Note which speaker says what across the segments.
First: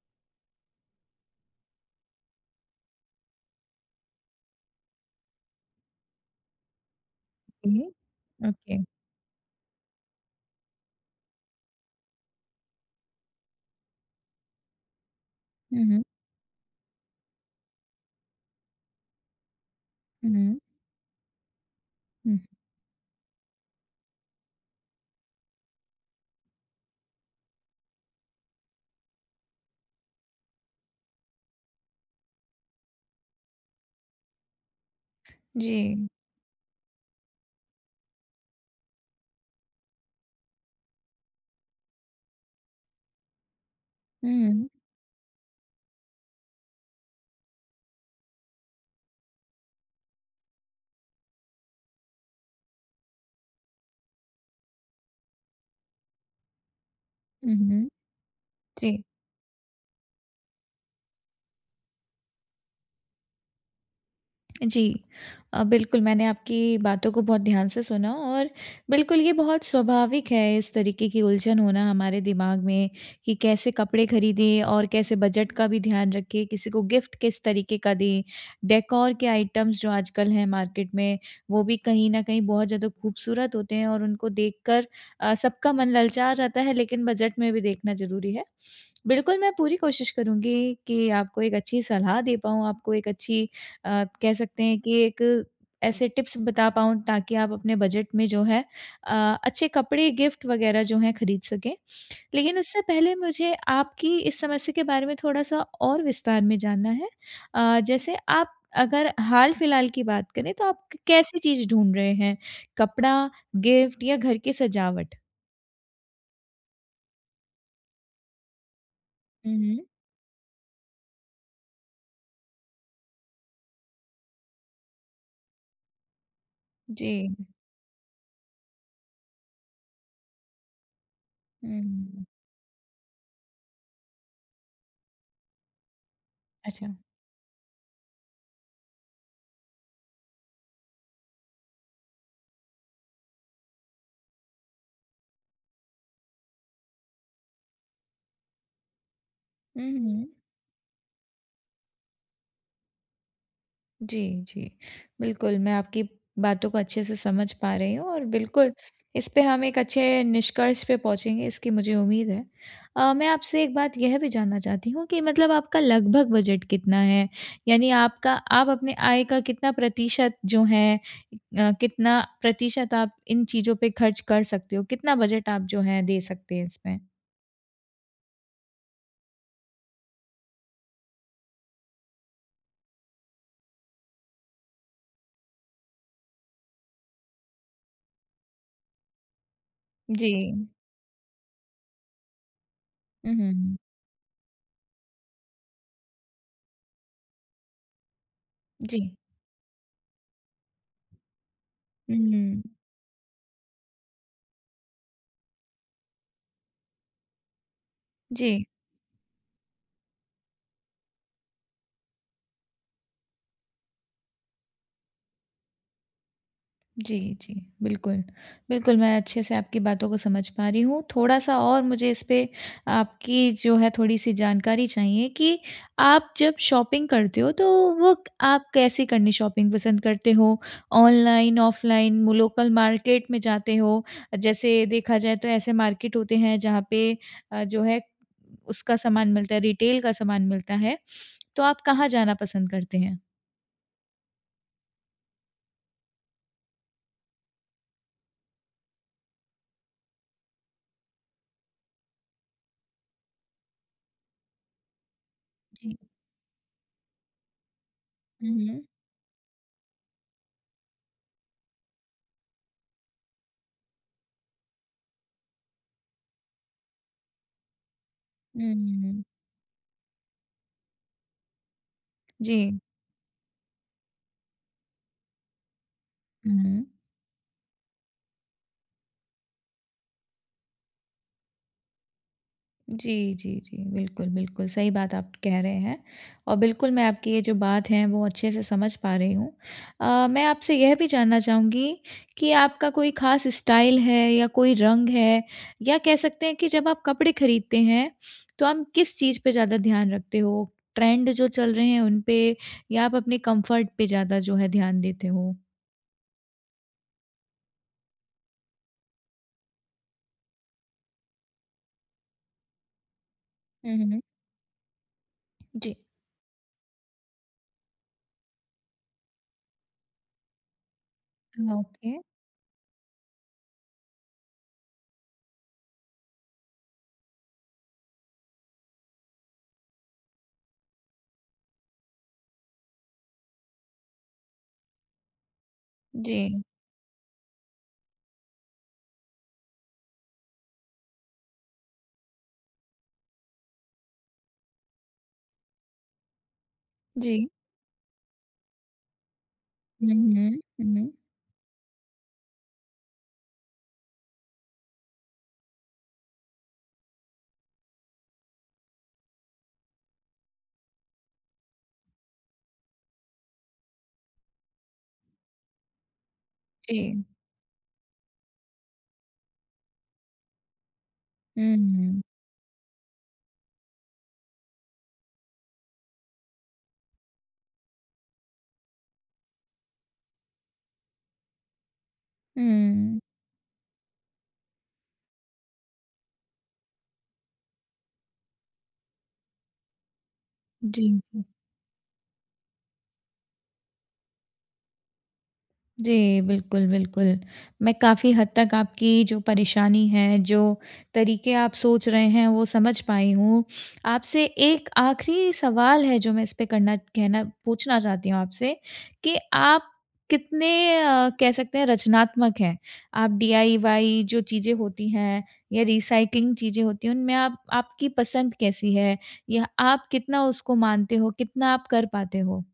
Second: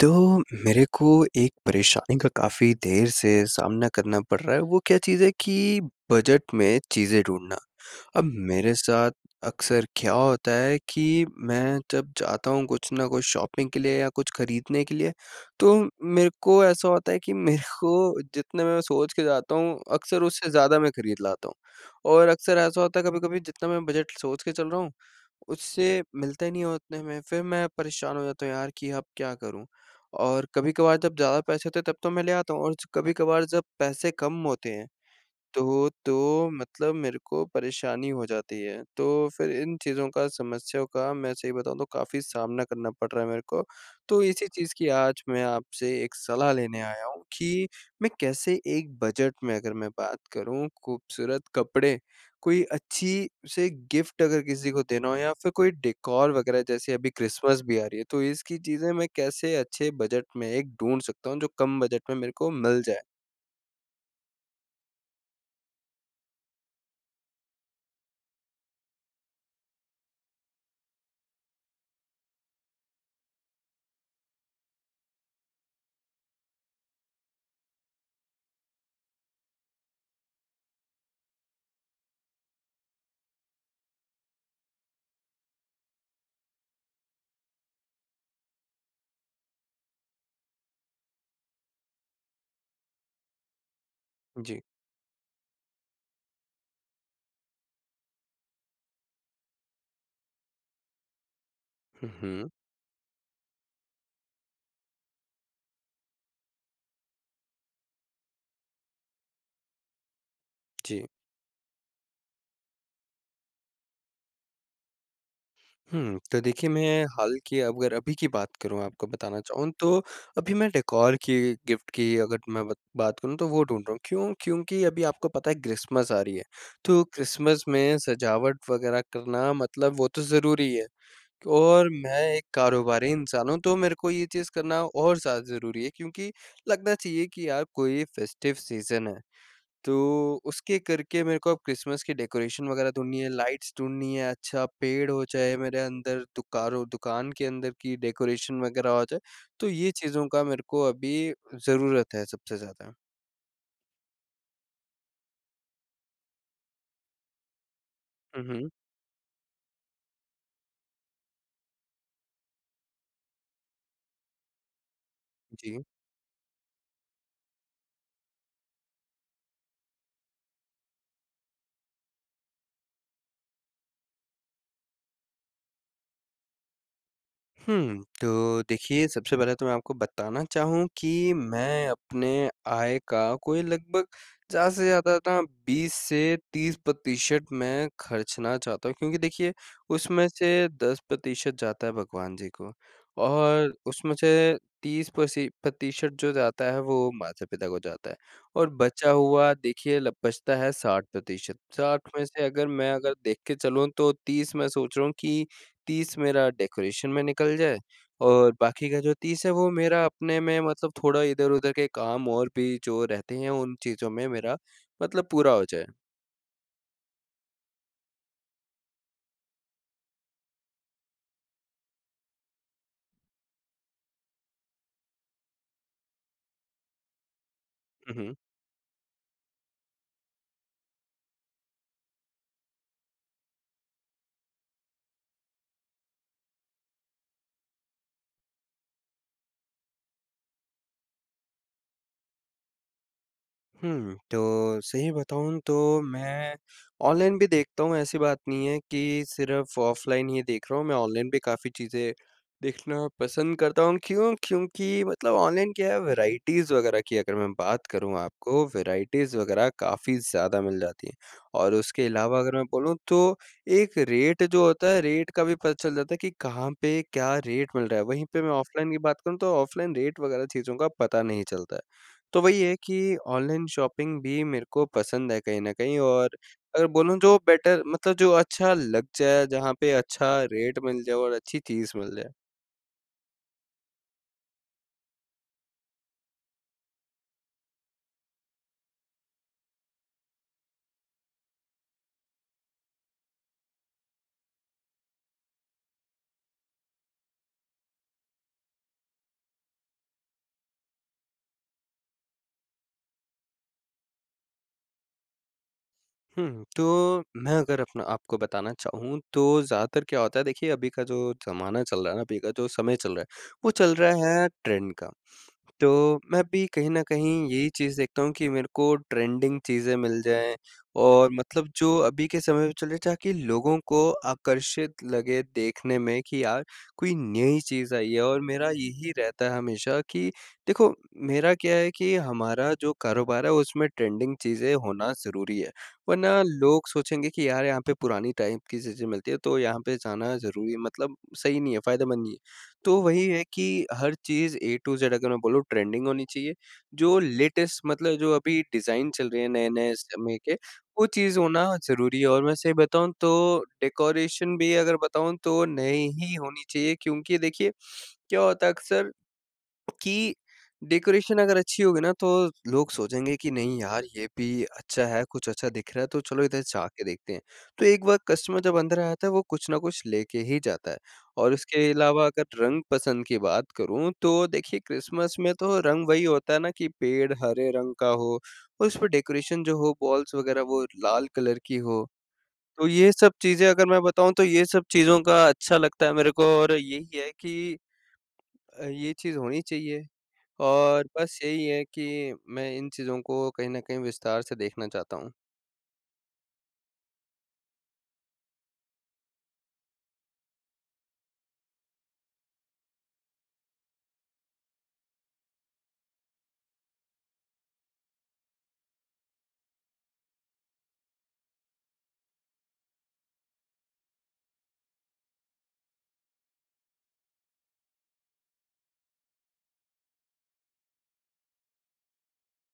Speaker 1: तो मेरे को एक परेशानी का काफ़ी देर से सामना करना पड़ रहा है वो क्या चीज़ है कि बजट में चीज़ें ढूँढना।
Speaker 2: उहुँ,
Speaker 1: अब मेरे
Speaker 2: ओके
Speaker 1: साथ अक्सर क्या होता है कि, मैं जब जाता हूँ कुछ न कुछ शॉपिंग के लिए या कुछ ख़रीदने के लिए तो
Speaker 2: हुँ, हुँ।
Speaker 1: मेरे को ऐसा होता है कि मेरे को जितने मे मैं सोच के जाता हूँ अक्सर
Speaker 2: हुँ,
Speaker 1: उससे
Speaker 2: हुँ।
Speaker 1: ज़्यादा मैं ख़रीद लाता हूँ। और
Speaker 2: हुँ।
Speaker 1: अक्सर ऐसा होता है, कभी-कभी जितना मैं बजट सोच के चल रहा हूँ उससे मिलता ही नहीं है उतने में। फ़िर मैं परेशान हो जाता हूँ, यार कि अब क्या करूँ? और कभी-कभार जब ज़्यादा पैसे होते हैं तब तो मैं ले आता हूँ और च कभी-कभार जब पैसे कम होते हैं, तो
Speaker 2: जी।
Speaker 1: तो मतलब मेरे को परेशानी हो जाती है। तो फ़िर इन चीज़ों का समस्याओं का मैं सही बताऊँ तो काफ़ी सामना करना पड़ रहा है मेरे को। तो इसी
Speaker 2: हुँ।
Speaker 1: चीज़ की आज मैं आपसे 1 सलाह लेने आया हूँ कि मैं कैसे एक बजट में, अगर मैं बात करूँ ख़ूबसूरत कपड़े कोई अच्छी-से गिफ़्ट अगर किसी को देना हो या फ़िर कोई डेकॉर वग़ैरह जैसे अभी
Speaker 2: हुँ,
Speaker 1: क्रिसमस भी आ
Speaker 2: हुँ।
Speaker 1: रही है। तो इसकी चीज़ें
Speaker 2: जी।
Speaker 1: मैं कैसे अच्छे बजट में एक ढूँढ सकता हूँ जो कम बजट में मेरे को मिल जाए?
Speaker 2: अ, जी, अ, बिल्कुल मैंने आपकी बातों को बहुत ध्यान से सुना और बिल्कुल ये बहुत स्वाभाविक है इस तरीके की उलझन होना हमारे दिमाग में कि कैसे कपड़े खरीदें और कैसे बजट का भी ध्यान रखें किसी को गिफ्ट किस तरीके का दें? डेकोर के आइटम्स जो आजकल हैं मार्केट में वो भी कहीं न कहीं बहुत ज़्यादा खूबसूरत होते हैं और उनको देखकर अ, सबका मन ललचा जाता है, लेकिन बजट में भी देखना ज़रूरी है। बिल्कुल मैं पूरी कोशिश करुँगी कि आपको एक अच्छी सलाह दे पाऊँ, आपको एक अच्छी अ, कह
Speaker 1: जी।
Speaker 2: सकते हैं कि एक ऐसे टिप्स बता पाऊँ ताकि आप अपने बजट में जो है अ, अच्छे कपड़े गिफ्ट वगैरह जो हैं खरीद सकें।
Speaker 1: हुँ, हुँ।
Speaker 2: लेकिन उससे पहले मुझे आपकी इस समस्या के बारे में थोड़ा-सा और विस्तार में जानना है अ, जैसे आप अगर हाल-फिलहाल की बात करें तो आप क
Speaker 1: जी।
Speaker 2: कैसी चीज़ ढूँढ रहे हैं, कपड़ा, गिफ्ट या घर की सजावट?
Speaker 1: हुँ, तो देखिए मैं हाल की अगर अभी की बात करूँ आपको बताना
Speaker 2: हुँ,
Speaker 1: चाहूँ
Speaker 2: हुँ।
Speaker 1: तो अभी मैं डेकोर की गिफ्ट की अगर मैं बत बात करूँ तो, वो ढूँढ रहा हूँ। क्यों? क्योंकि अभी आपको पता है क्रिसमस आ रही है, तो
Speaker 2: जी।
Speaker 1: क्रिसमस में सजावट वगैरह करना मतलब वो तो ज़रूरी ही है और मैं
Speaker 2: हुँ।
Speaker 1: एक कारोबारी इंसान हूँ, तो मेरे को ये चीज़ करना और ज़्यादा ज़रूरी है क्योंकि लगना
Speaker 2: अच्छा।
Speaker 1: चाहिए कि यार कोई फेस्टिव सीज़न है। तो उसके करके मेरे को अब क्रिसमस की डेकोरेशन वगैरह ढूँढनी है, लाइट्स ढूँढनी हैं, अच्छा पेड़ हो चाहे मेरे अंदर दुकारओ दुकान के अंदर की डेकोरेशन वगैरह हो जाए, तो ये
Speaker 2: हुँ,
Speaker 1: चीज़ों
Speaker 2: हुँ।
Speaker 1: का मेरे को अभी ज़रूरत है सबसे ज़्यादा।
Speaker 2: जी, जी। बिल्कुल मैं आपकी बातों को अच्छे से समझ पा रही हूँ और
Speaker 1: हुँ, हुँ।
Speaker 2: बिल्कुल इस पे हम एक अच्छे निष्कर्ष पे पहुँचेंगे इसकी मुझे उम्मीद है। अ, मैं आपसे एक बात यह भी जानना चाहती हूँ कि मतलब आपका
Speaker 1: जी।
Speaker 2: लगभग बजट कितना है? यानी आपका आप अपनी आय का कितना प्रतिशत जो है अ, कितना प्रतिशत आप इन चीज़ों पे खर्च कर सकते हो? कितना बजट आप जो हैं दे सकते हैं इसमें?
Speaker 1: हुँ, तो देखिए सबसे पहले तो मैं आपको बताना चाहूँ कि मैं अपने आय का कोई लगभग ज़्यादा से ज़्यादा ना 20 से 30 प्रतिशत मैं खर्चना चाहता हूँ, क्योंकि देखिए उसमें
Speaker 2: जी।
Speaker 1: से 10 प्रतिशत जाता है भगवान जी को और
Speaker 2: उहुँ।
Speaker 1: उसमें से 30 प्रसि प्रतिशत जो जाता है वो माता-पिता को जाता है और बचा
Speaker 2: जी।
Speaker 1: हुआ देखिए बचता है 60 प्रतिशत, 60 में से अगर
Speaker 2: हुँ।
Speaker 1: मैं अगर देख के चलूँ तो 30 मैं सोच रहा हूँ कि 30 मेरा डेकोरेशन में निकल जाए और
Speaker 2: जी।
Speaker 1: बाकी का जो 30 है वो मेरा अपने में मतलब थोड़ा इधर-उधर के काम और भी जो रहते हैं, उन चीज़ों में मेरा मतलब पूरा हो जाए।
Speaker 2: जी, जी, बिल्कुल। बिल्कुल, मैं अच्छे से आपकी बातों को समझ पा रही हूँ थोड़ा-सा और मुझे इस पे आपकी जो है थोड़ी-सी जानकारी चाहिए कि आप जब शॉपिंग करते हो। तो
Speaker 1: हुँ,
Speaker 2: वो
Speaker 1: हुँ।
Speaker 2: आप कैसी करनी शॉपिंग पसंद करते हो। ऑनलाइन, ऑफ़लाइन वो लोकल मार्केट में जाते हो? जैसे देखा जाए तो ऐसे मार्केट होते हैं जहाँ पे अ, जो है उसका सामान मिलता है, रिटेल का सामान मिलता है। तो आप कहाँ जाना पसंद करते हैं?
Speaker 1: हुँ, तो सही बताऊँ तो मैं ऑनलाइन भी देखता हूँ ऐसी बात नहीं है कि सिर्फ़ ऑफ़लाइन ही देख रहा हूँ, मैं ऑनलाइन भी काफ़ी चीज़ें देखना पसंद करता हूँ। क्यों? क्योंकि मतलब ऑनलाइन क्या
Speaker 2: जी।
Speaker 1: है वैराइटीज़ वगैरह की अगर मैं बात करूँ
Speaker 2: हुँ,
Speaker 1: आपको,
Speaker 2: हुँ।
Speaker 1: वैराइटीज़ वगैरह काफ़ी ज़्यादा मिल जाती हैं। और उसके अलावा अगर मैं बोलूँ तो एक रेट जो होता है, रेट का भी पता चल जाता है कि कहाँ पे क्या रेट मिल रहा है? वहीं पे मैं
Speaker 2: हुँ,
Speaker 1: ऑफ़लाइन की
Speaker 2: हुँ,
Speaker 1: बात
Speaker 2: हुँ।
Speaker 1: करूँ, तो ऑफ़लाइन रेट वगैरह चीज़ों का पता नहीं चलता है। तो वही है
Speaker 2: जी।
Speaker 1: कि ऑनलाइन शॉपिंग भी मेरे को पसंद है कहीं न कहीं और अगर
Speaker 2: हुँ।
Speaker 1: बोलूँ जो बेटर मतलब जो अच्छा लग जाए, जहाँ पे अच्छा रेट मिल जाए और अच्छी चीज़ मिल जाए।
Speaker 2: जी, जी, जी, बिल्कुल, बिल्कुल सही बात आप कह रहे हैं। अ, बिल्कुल मैं आपकी ये जो बात है, वो अच्छे से समझ पा रही हूँ। अ, मैं आपसे यह भी जानना चाहूँगी कि आपका कोई खास स्टाइल है या कोई रंग है या कह सकते हैं कि जब आप कपड़े खरीदते हैं, तो आप किस चीज़ पे ज़्यादा ध्यान रखते हो? ट्रेंड जो चल रहें हैं उन पे या आप अपने कम्फर्ट पे ज़्यादा जो है ध्यान देते हो?
Speaker 1: हुँ, तो मैं अगर अपना आपको बताना चाहूँ तो ज़्यादातर क्या होता है देखिए अभी का जो ज़माना चल रहा है ना, अभी का जो समय चल रहा है वो चल
Speaker 2: हुँ,
Speaker 1: रहा
Speaker 2: हुँ।
Speaker 1: है ट्रेंड का।
Speaker 2: जी।
Speaker 1: तो मैं भी कहीं न कहीं यही चीज़ देखता हूँ कि मेरे को ट्रेंडिंग चीज़ें मिल जाएँ और मतलब जो
Speaker 2: ओके।
Speaker 1: अभी के समय में चल रहे ताकि लोगों को आकर्षित लगे देखने में कि यार कोई नई चीज़ आई है और मेरा यही रहता है हमेशा कि देखो मेरा क्या है कि हमारा जो कारोबार है उसमें ट्रेंडिंग चीज़ें होना ज़रूरी है। वरना
Speaker 2: जी।
Speaker 1: लोग सोचेंगे कि यार यहाँ पे पुरानी टाइप की चीज़ें मिलती है तो यहाँ पे जाना ज़रूरी मतलब सही नहीं है, फायदेमंद नहीं है। तो वही है कि हर चीज़ ए टू ज़ अगर मैं बोलूँ ट्रेंडिंग होनी चाहिए जो
Speaker 2: जी।
Speaker 1: लेटेस्ट मतलब जो अभी डिज़ाइन चल रहे हैं नए-नए
Speaker 2: हुँ,
Speaker 1: समय के
Speaker 2: हुँ,
Speaker 1: वो
Speaker 2: हुँ।
Speaker 1: चीज़ होना ज़रूरी है और मैं सही बताऊँ तो डेकोरेशन भी अगर बताऊँ तो नई ही होनी चाहिए क्योंकि देखिए क्या होता है अक्सर कि डेकोरेशन अगर अच्छी होगी ना तो लोग सोचेंगे कि, "नहीं यार ये भी अच्छा है, कुछ अच्छा दिख रहा है तो चलो इधर जा के
Speaker 2: जी।
Speaker 1: देखते हैं।" तो एक बार कस्टमर जब अंदर आ जाता है वो कुछ ना कुछ लेके ही जाता है और उसके
Speaker 2: हम्म।
Speaker 1: अलावा अगर रंग पसंद की बात करूँ, तो देखिए क्रिसमस में तो रंग वही होता है ना कि पेड़ हरे रंग का हो और उसमें डेकोरेशन जो हो बॉल्स वगैरह वो लाल कलर की हो, तो ये
Speaker 2: हम्म।
Speaker 1: सब चीज़ें अगर मैं बताऊँ तो ये सब चीज़ों का अच्छा लगता है मेरे को और यही है कि अ, ये चीज़ होनी चाहिए और
Speaker 2: जी,
Speaker 1: बस
Speaker 2: हुँ।
Speaker 1: यही है कि मैं इन चीज़ों को कहीं न कहीं विस्तार से देखना चाहता हूँ।
Speaker 2: जी, बिल्कुल, बिल्कुल। मैं काफ़ी हद तक आपकी जो परेशानी है जो तरीके आप सोच रहे हैं वो समझ पाई हूँ। आपसे एक आख़िरी सवाल है जो मैं इस पे करना कहना पूछना चाहती हूँ आपसे, कि आप कितने अ, कह सकते हैं रचनात्मक हैं? आप डी आई वाई जो चीज़ें होती हैं या रिसाइक्लिंग चीज़ें होती हैं उनमें आप आपकी पसंद कैसी है? या आप कितना उसको मानते हो? कितना आप कर पाते हो?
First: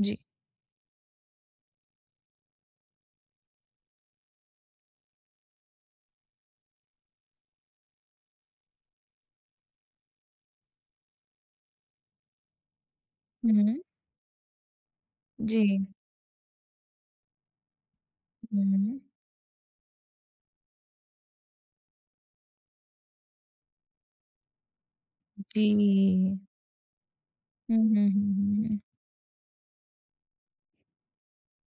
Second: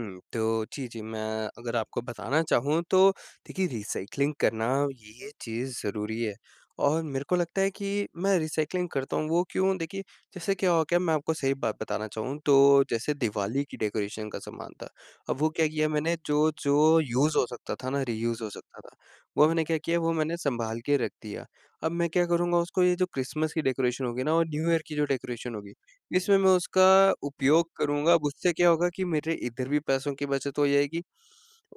Speaker 2: जी।
Speaker 1: तो जी, जी, मैं अगर आपको बताना चाहूँ तो देखिए रिसाइक्लिंग करना ये चीज़ ज़रूरी है और मेरे को लगता है कि मैं रिसाइक्लिंग करता हूँ वो क्यों? देखिए जैसे क्या हो गया मैं आपको सही बात बताना चाहूँ तो जैसे दिवाली की
Speaker 2: हुँ।
Speaker 1: डेकोरेशन का सामान था। वो क्या
Speaker 2: जी।
Speaker 1: किया मैंने जो-जो यूज़ हो सकता था ना रियूज़ हो सकता था,
Speaker 2: हुँ।
Speaker 1: वो मैंने क्या किया? वो मैंने सँभाल के रख दिया। अब मैं क्या करूँगा उसको ये जो क्रिसमस की डेकोरेशन होगी ना और न्यू ईयर की जो डेकोरेशन होगी इसमें
Speaker 2: जी।
Speaker 1: मैं उसका उपयोग
Speaker 2: हुँ, हुँ,
Speaker 1: करूँगा। अब
Speaker 2: हुँ,
Speaker 1: उससे
Speaker 2: हुँ,
Speaker 1: क्या
Speaker 2: हुँ।
Speaker 1: होगा कि मेरे इधर भी पैसों की बचत हो जाएगी।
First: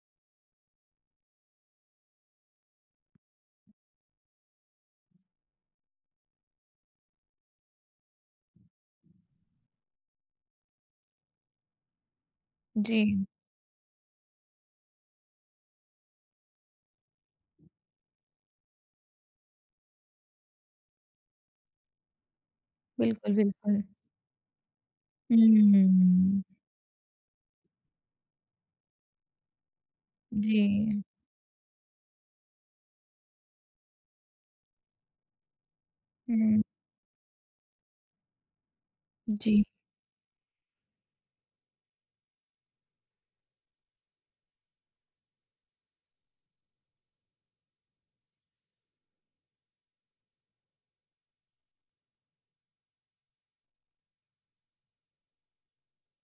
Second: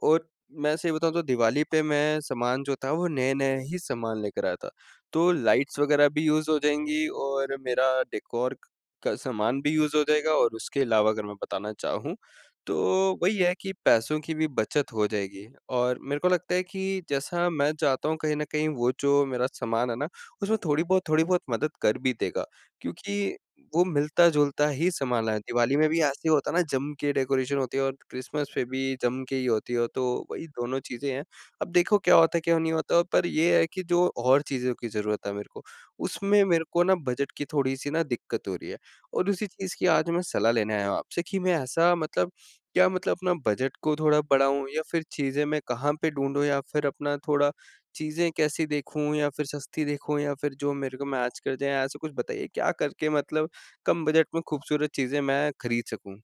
Speaker 1: और मैं सही बताऊँ तो दिवाली पे मैं सामान जो था वो नए-नए ही सामान लेकर आया था। तो लाइट्स वगैरह भी यूज़ हो जाएँगी और मेरा डेकोर का सामान भी यूज़ हो जाएगा और उसके अलावा अगर मैं बताना चाहूँ तो
Speaker 2: जी।
Speaker 1: वही है कि पैसों की भी बचत हो जाएगी। और मेरे को लगता है कि जैसा मैं चाहता हूँ कहीं न कहीं वो जो मेरा सामान है ना उसमें थोड़ी बहुत थोड़ी बहुत मदद कर भी देगा। क्योंकि
Speaker 2: बिल्कुल, बिल्कुल।
Speaker 1: वो मिलता-जुलता ही सामान है। दिवाली में भी ऐसे ही
Speaker 2: हम्म।
Speaker 1: होता है ना जम के डेकोरेशन होती है और क्रिसमस पे भी जम के ही होती है। तो वही दोनों
Speaker 2: जी।
Speaker 1: चीज़ें हैं। अब देखो क्या होता है, क्या नहीं होता पर ये है कि जो और चीज़ों की ज़रूरत है मेरे को उसमें,
Speaker 2: हुँ।
Speaker 1: मेरे को ना बजट की थोड़ी सी ना दिक्कत हो रही है और उसी
Speaker 2: जी।
Speaker 1: चीज़ की आज मैं सलाह लेने आया हूँ आपसे कि मैं ऐसा मतलब क्या मतलब अपना बजट को थोड़ा बढ़ाऊँ या फिर चीज़ें मैं कहाँ पे ढूँढूँ या फिर अपना थोड़ा चीज़ें कैसी देखूँ या फिर सस्ती देखूँ या फिर जो मेरे को मैच कर जाएँ ऐसा कुछ बताइए? क्या करके मतलब कम बजट में खूबसूरत चीज़ें मैं खरीद सकूँ?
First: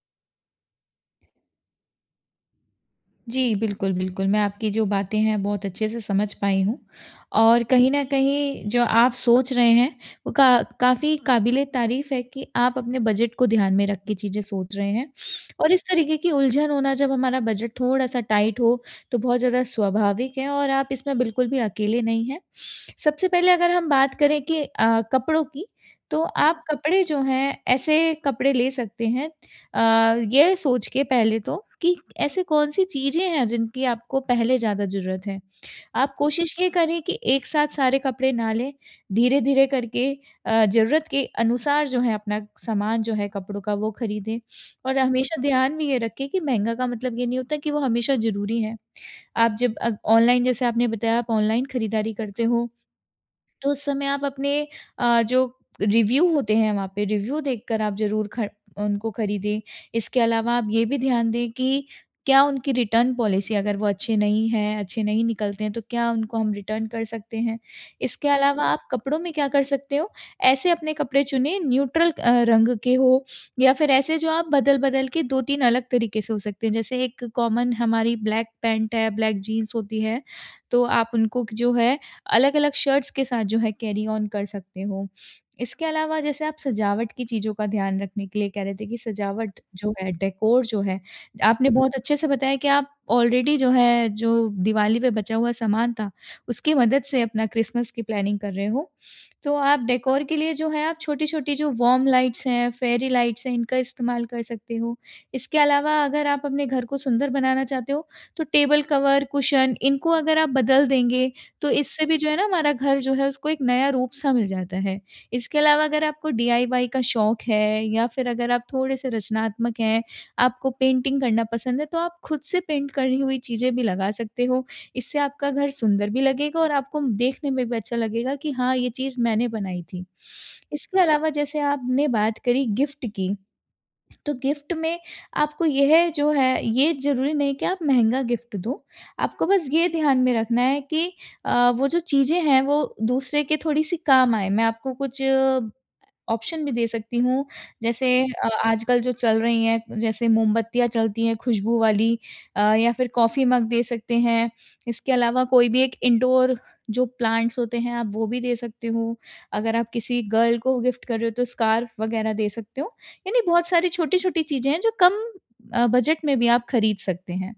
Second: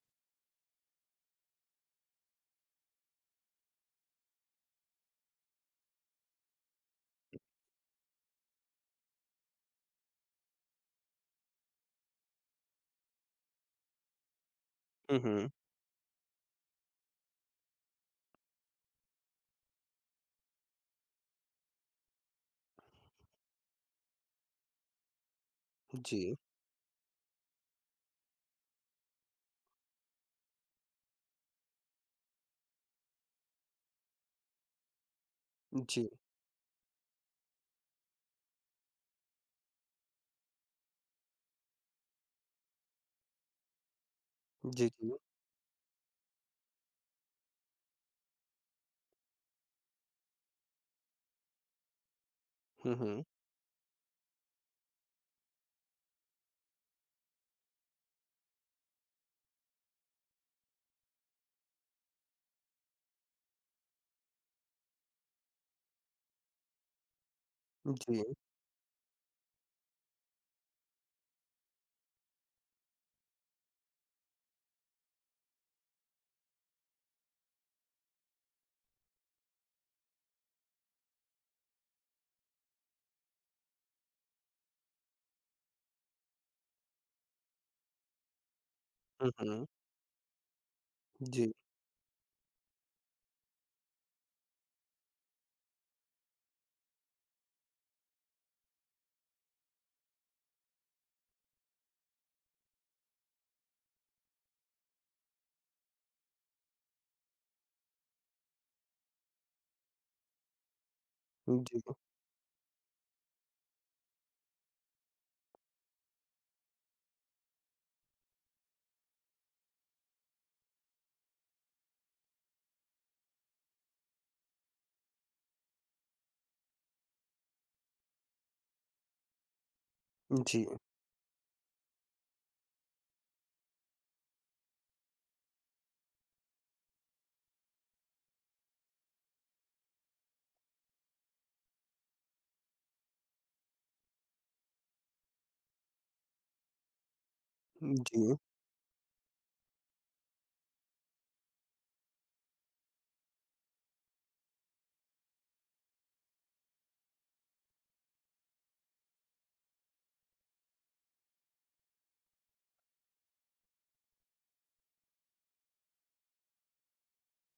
Speaker 2: जी। बिल्कुल, बिल्कुल मैं आपकी जो बातें हैं बहुत अच्छे से समझ पाई हूँ। और कहीं न कहीं जो आप सोच रहे हैं वो का काफ़ी कबिल-ए-तारीफ़ है कि आप अपने बजट को ध्यान में रख के चीज़ें सोच रहे हैं।
Speaker 1: हुँ, हुँ।
Speaker 2: और इस तरीके की उलझन होना जब हमारा बजट थोड़ा-सा टाइट हो तो बहुत ज़्यादा स्वाभाविक है और आप इसमें बिल्कुल भी अकेले नहीं हैं। सबसे पहले अगर हम बात करें कि अ, कपड़ों की तो
Speaker 1: जी।
Speaker 2: आप कपड़े जो हैं ऐसे कपड़े ले सकते हैं अ, ये सोच के पहले तो कि ऐसे कौन-सी चीज़ें हैं जिनकी आपको पहले ज़्यादा ज़रूरत है?
Speaker 1: जी।
Speaker 2: आप कोशिश ये करें कि एक साथ सारे कपड़े ना लें, धीरे-धीरे करके अ, ज़रूरत के अनुसार जो है अपना सामान जो है कपड़ों का वो ख़रीदें।
Speaker 1: जी,
Speaker 2: और
Speaker 1: जी।
Speaker 2: हमेशा ध्यान में ये रखें कि महँगा का मतलब ये नहीं होता कि वो हमेशा ज़रूरी है। आप जब अ, ऑनलाइन जैसे आपने बताया आप ऑनलाइन ख़रीदारी करते हो
Speaker 1: हुँ, हुँ।
Speaker 2: तो उस समय आप अपने अ, जो रिव्यू होते हैं वहाँ पे रिव्यू देख कर आप ज़रूर खर उनको ख़रीदें। इसके अलावा आप ये भी ध्यान दें कि क्या उनकी रिटर्न पॉलिसी अगर वो अच्छे नहीं है, अच्छे नहीं निकलते हैं तो क्या उनको हम रिटर्न कर सकते हैं? इसके
Speaker 1: जी।
Speaker 2: अलावा आप कपड़ों में क्या कर सकते हो, ऐसे अपने कपड़े चुनें न्यूट्रल अ, रंग के हों या फिर ऐसे जो आप बदल-बदल के 2-3 अलग तरीके से हो सकते हैं। जैसे एक कॉमन हमारी ब्लैक पैंट है, ब्लैक जीन्स होती है। तो आप उनको क जो है अलग-अलग शर्ट्स के साथ जो हैं कैरी ओन कर सकते हो। इसके अलावा जैसे आप सजावट की चीज़ों का ध्यान रखने के लिए कह रहे थे कि
Speaker 1: हुँ,
Speaker 2: सजावट
Speaker 1: हुँ।
Speaker 2: जो है, डेकोर जो है,
Speaker 1: जी।
Speaker 2: आपने बहुत अच्छे से बताया कि आप आलरेडी जो है जो दिवाली पे बचा हुआ सामान था उसकी मदद से अपना क्रिस्मस की प्लानिंग कर रहे हो। तो आप डेकोर के लिए जो है आप छोटी-छोटी जो वार्म लाइट्स हैं, फेयरी लाइट्स हैं इनका इस्तेमाल कर सकते हो। इसके अलावा अगर आप अपने घर को सुंदर बनाना चाहते हो तो टेबल कवर, कुशन इनको अगर आप बदल देंगे तो
Speaker 1: जी।
Speaker 2: इससे भी जो है ना हमारा घर जो है उसको एक नया रूप सा मिल जाता है। इसके अलावा अगर आपको डीआईवाई का शौक है या फिर अगर आप थोड़े-से रचनात्मक हैं, आपको पेंटिंग करना पसंद है तो आप खुद से पेंट करनी हुई चीज़ें भी लगा सकते हो। इससे आपका घर सुंदर भी लगेगा और आपको देखने में भी अच्छा लगेगा कि हाँ ये चीज़ मैंने बनाई थी।
Speaker 1: जी।
Speaker 2: इसके अलावा जैसे आपने बात करी गिफ़्ट की तो गिफ़्ट में आपको यह जो है, ये ज़रूरी नहीं कि आप महँगा गिफ़्ट दो। आपको बस ये ध्यान में रखना है कि अ, वो जो चीज़ें हैं वो दूसरे के थोड़ी-सी काम आएँ। मैं आपको कुछ ऑप्शन भी दे सकती हूँ। जैसे
Speaker 1: जी।
Speaker 2: अ आजकल जो चल रही है, जैसे मोमबत्तियाँ चलती हैं खुशबू वाली अ, या फिर कॉफ़ी मग दे सकते हैं। इसके अलावा कोई भी एक इंडोर जो प्लांट्स होते हैं आप वो भी दे सकते हो। अगर आप किसी गर्ल को गिफ़्ट कर रहे हो तो स्कार्फ़ वग़ैरह दे सकते हो। यानी बहुत सारी छोटी-छोटी चीज़ें हैं जो कम अ, बजट में भी आप ख़रीद सकते हैं।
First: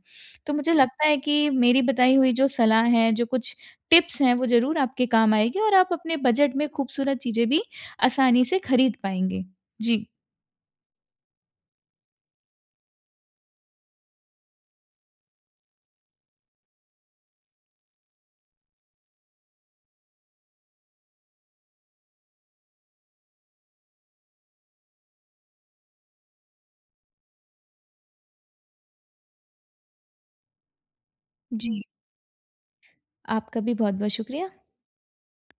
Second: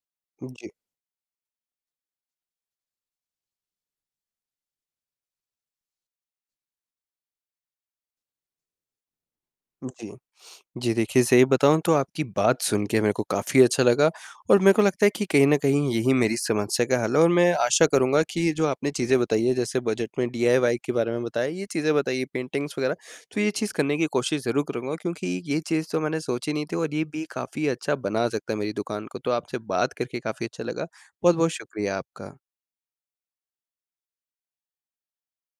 Speaker 2: तो
Speaker 1: जी।
Speaker 2: मुझे लगता है कि मेरी बताई हुई जो सलाह है, जो कुछ टिप्स हैं वो ज़रूर आपके काम आएगी और आप अपने बजट में खूबसूरत चीज़ें भी आसानी से ख़रीद पाएँगे। जी।
Speaker 1: जी। जी देखिए सही बताऊँ तो आपकी बात सुन के मेरे को काफ़ी अच्छा लगा और मेरे को लगता है कि कहीं न कहीं यही मेरी समस्या का हल है और मैं आशा करूँगा कि ये जो आपने चीज़ें बताई हैं जैसे बजट में डीआईवाई के बारे में बताया, ये चीज़ें बताई पेंटिंग्स वग़ैरह तो ये चीज़ करने की कोशिश ज़रूर करूँगा क्योंकि ये चीज़ तो मैंने सोची नहीं थी और ये भी काफ़ी अच्छा बना सकता है मेरी दुकान को। तो आपसे बात करके काफ़ी अच्छा लगा। बहुत-बहुत
Speaker 2: जी।
Speaker 1: शुक्रिया आपका।
Speaker 2: आपका भी बहुत-बहुत शुक्रिया।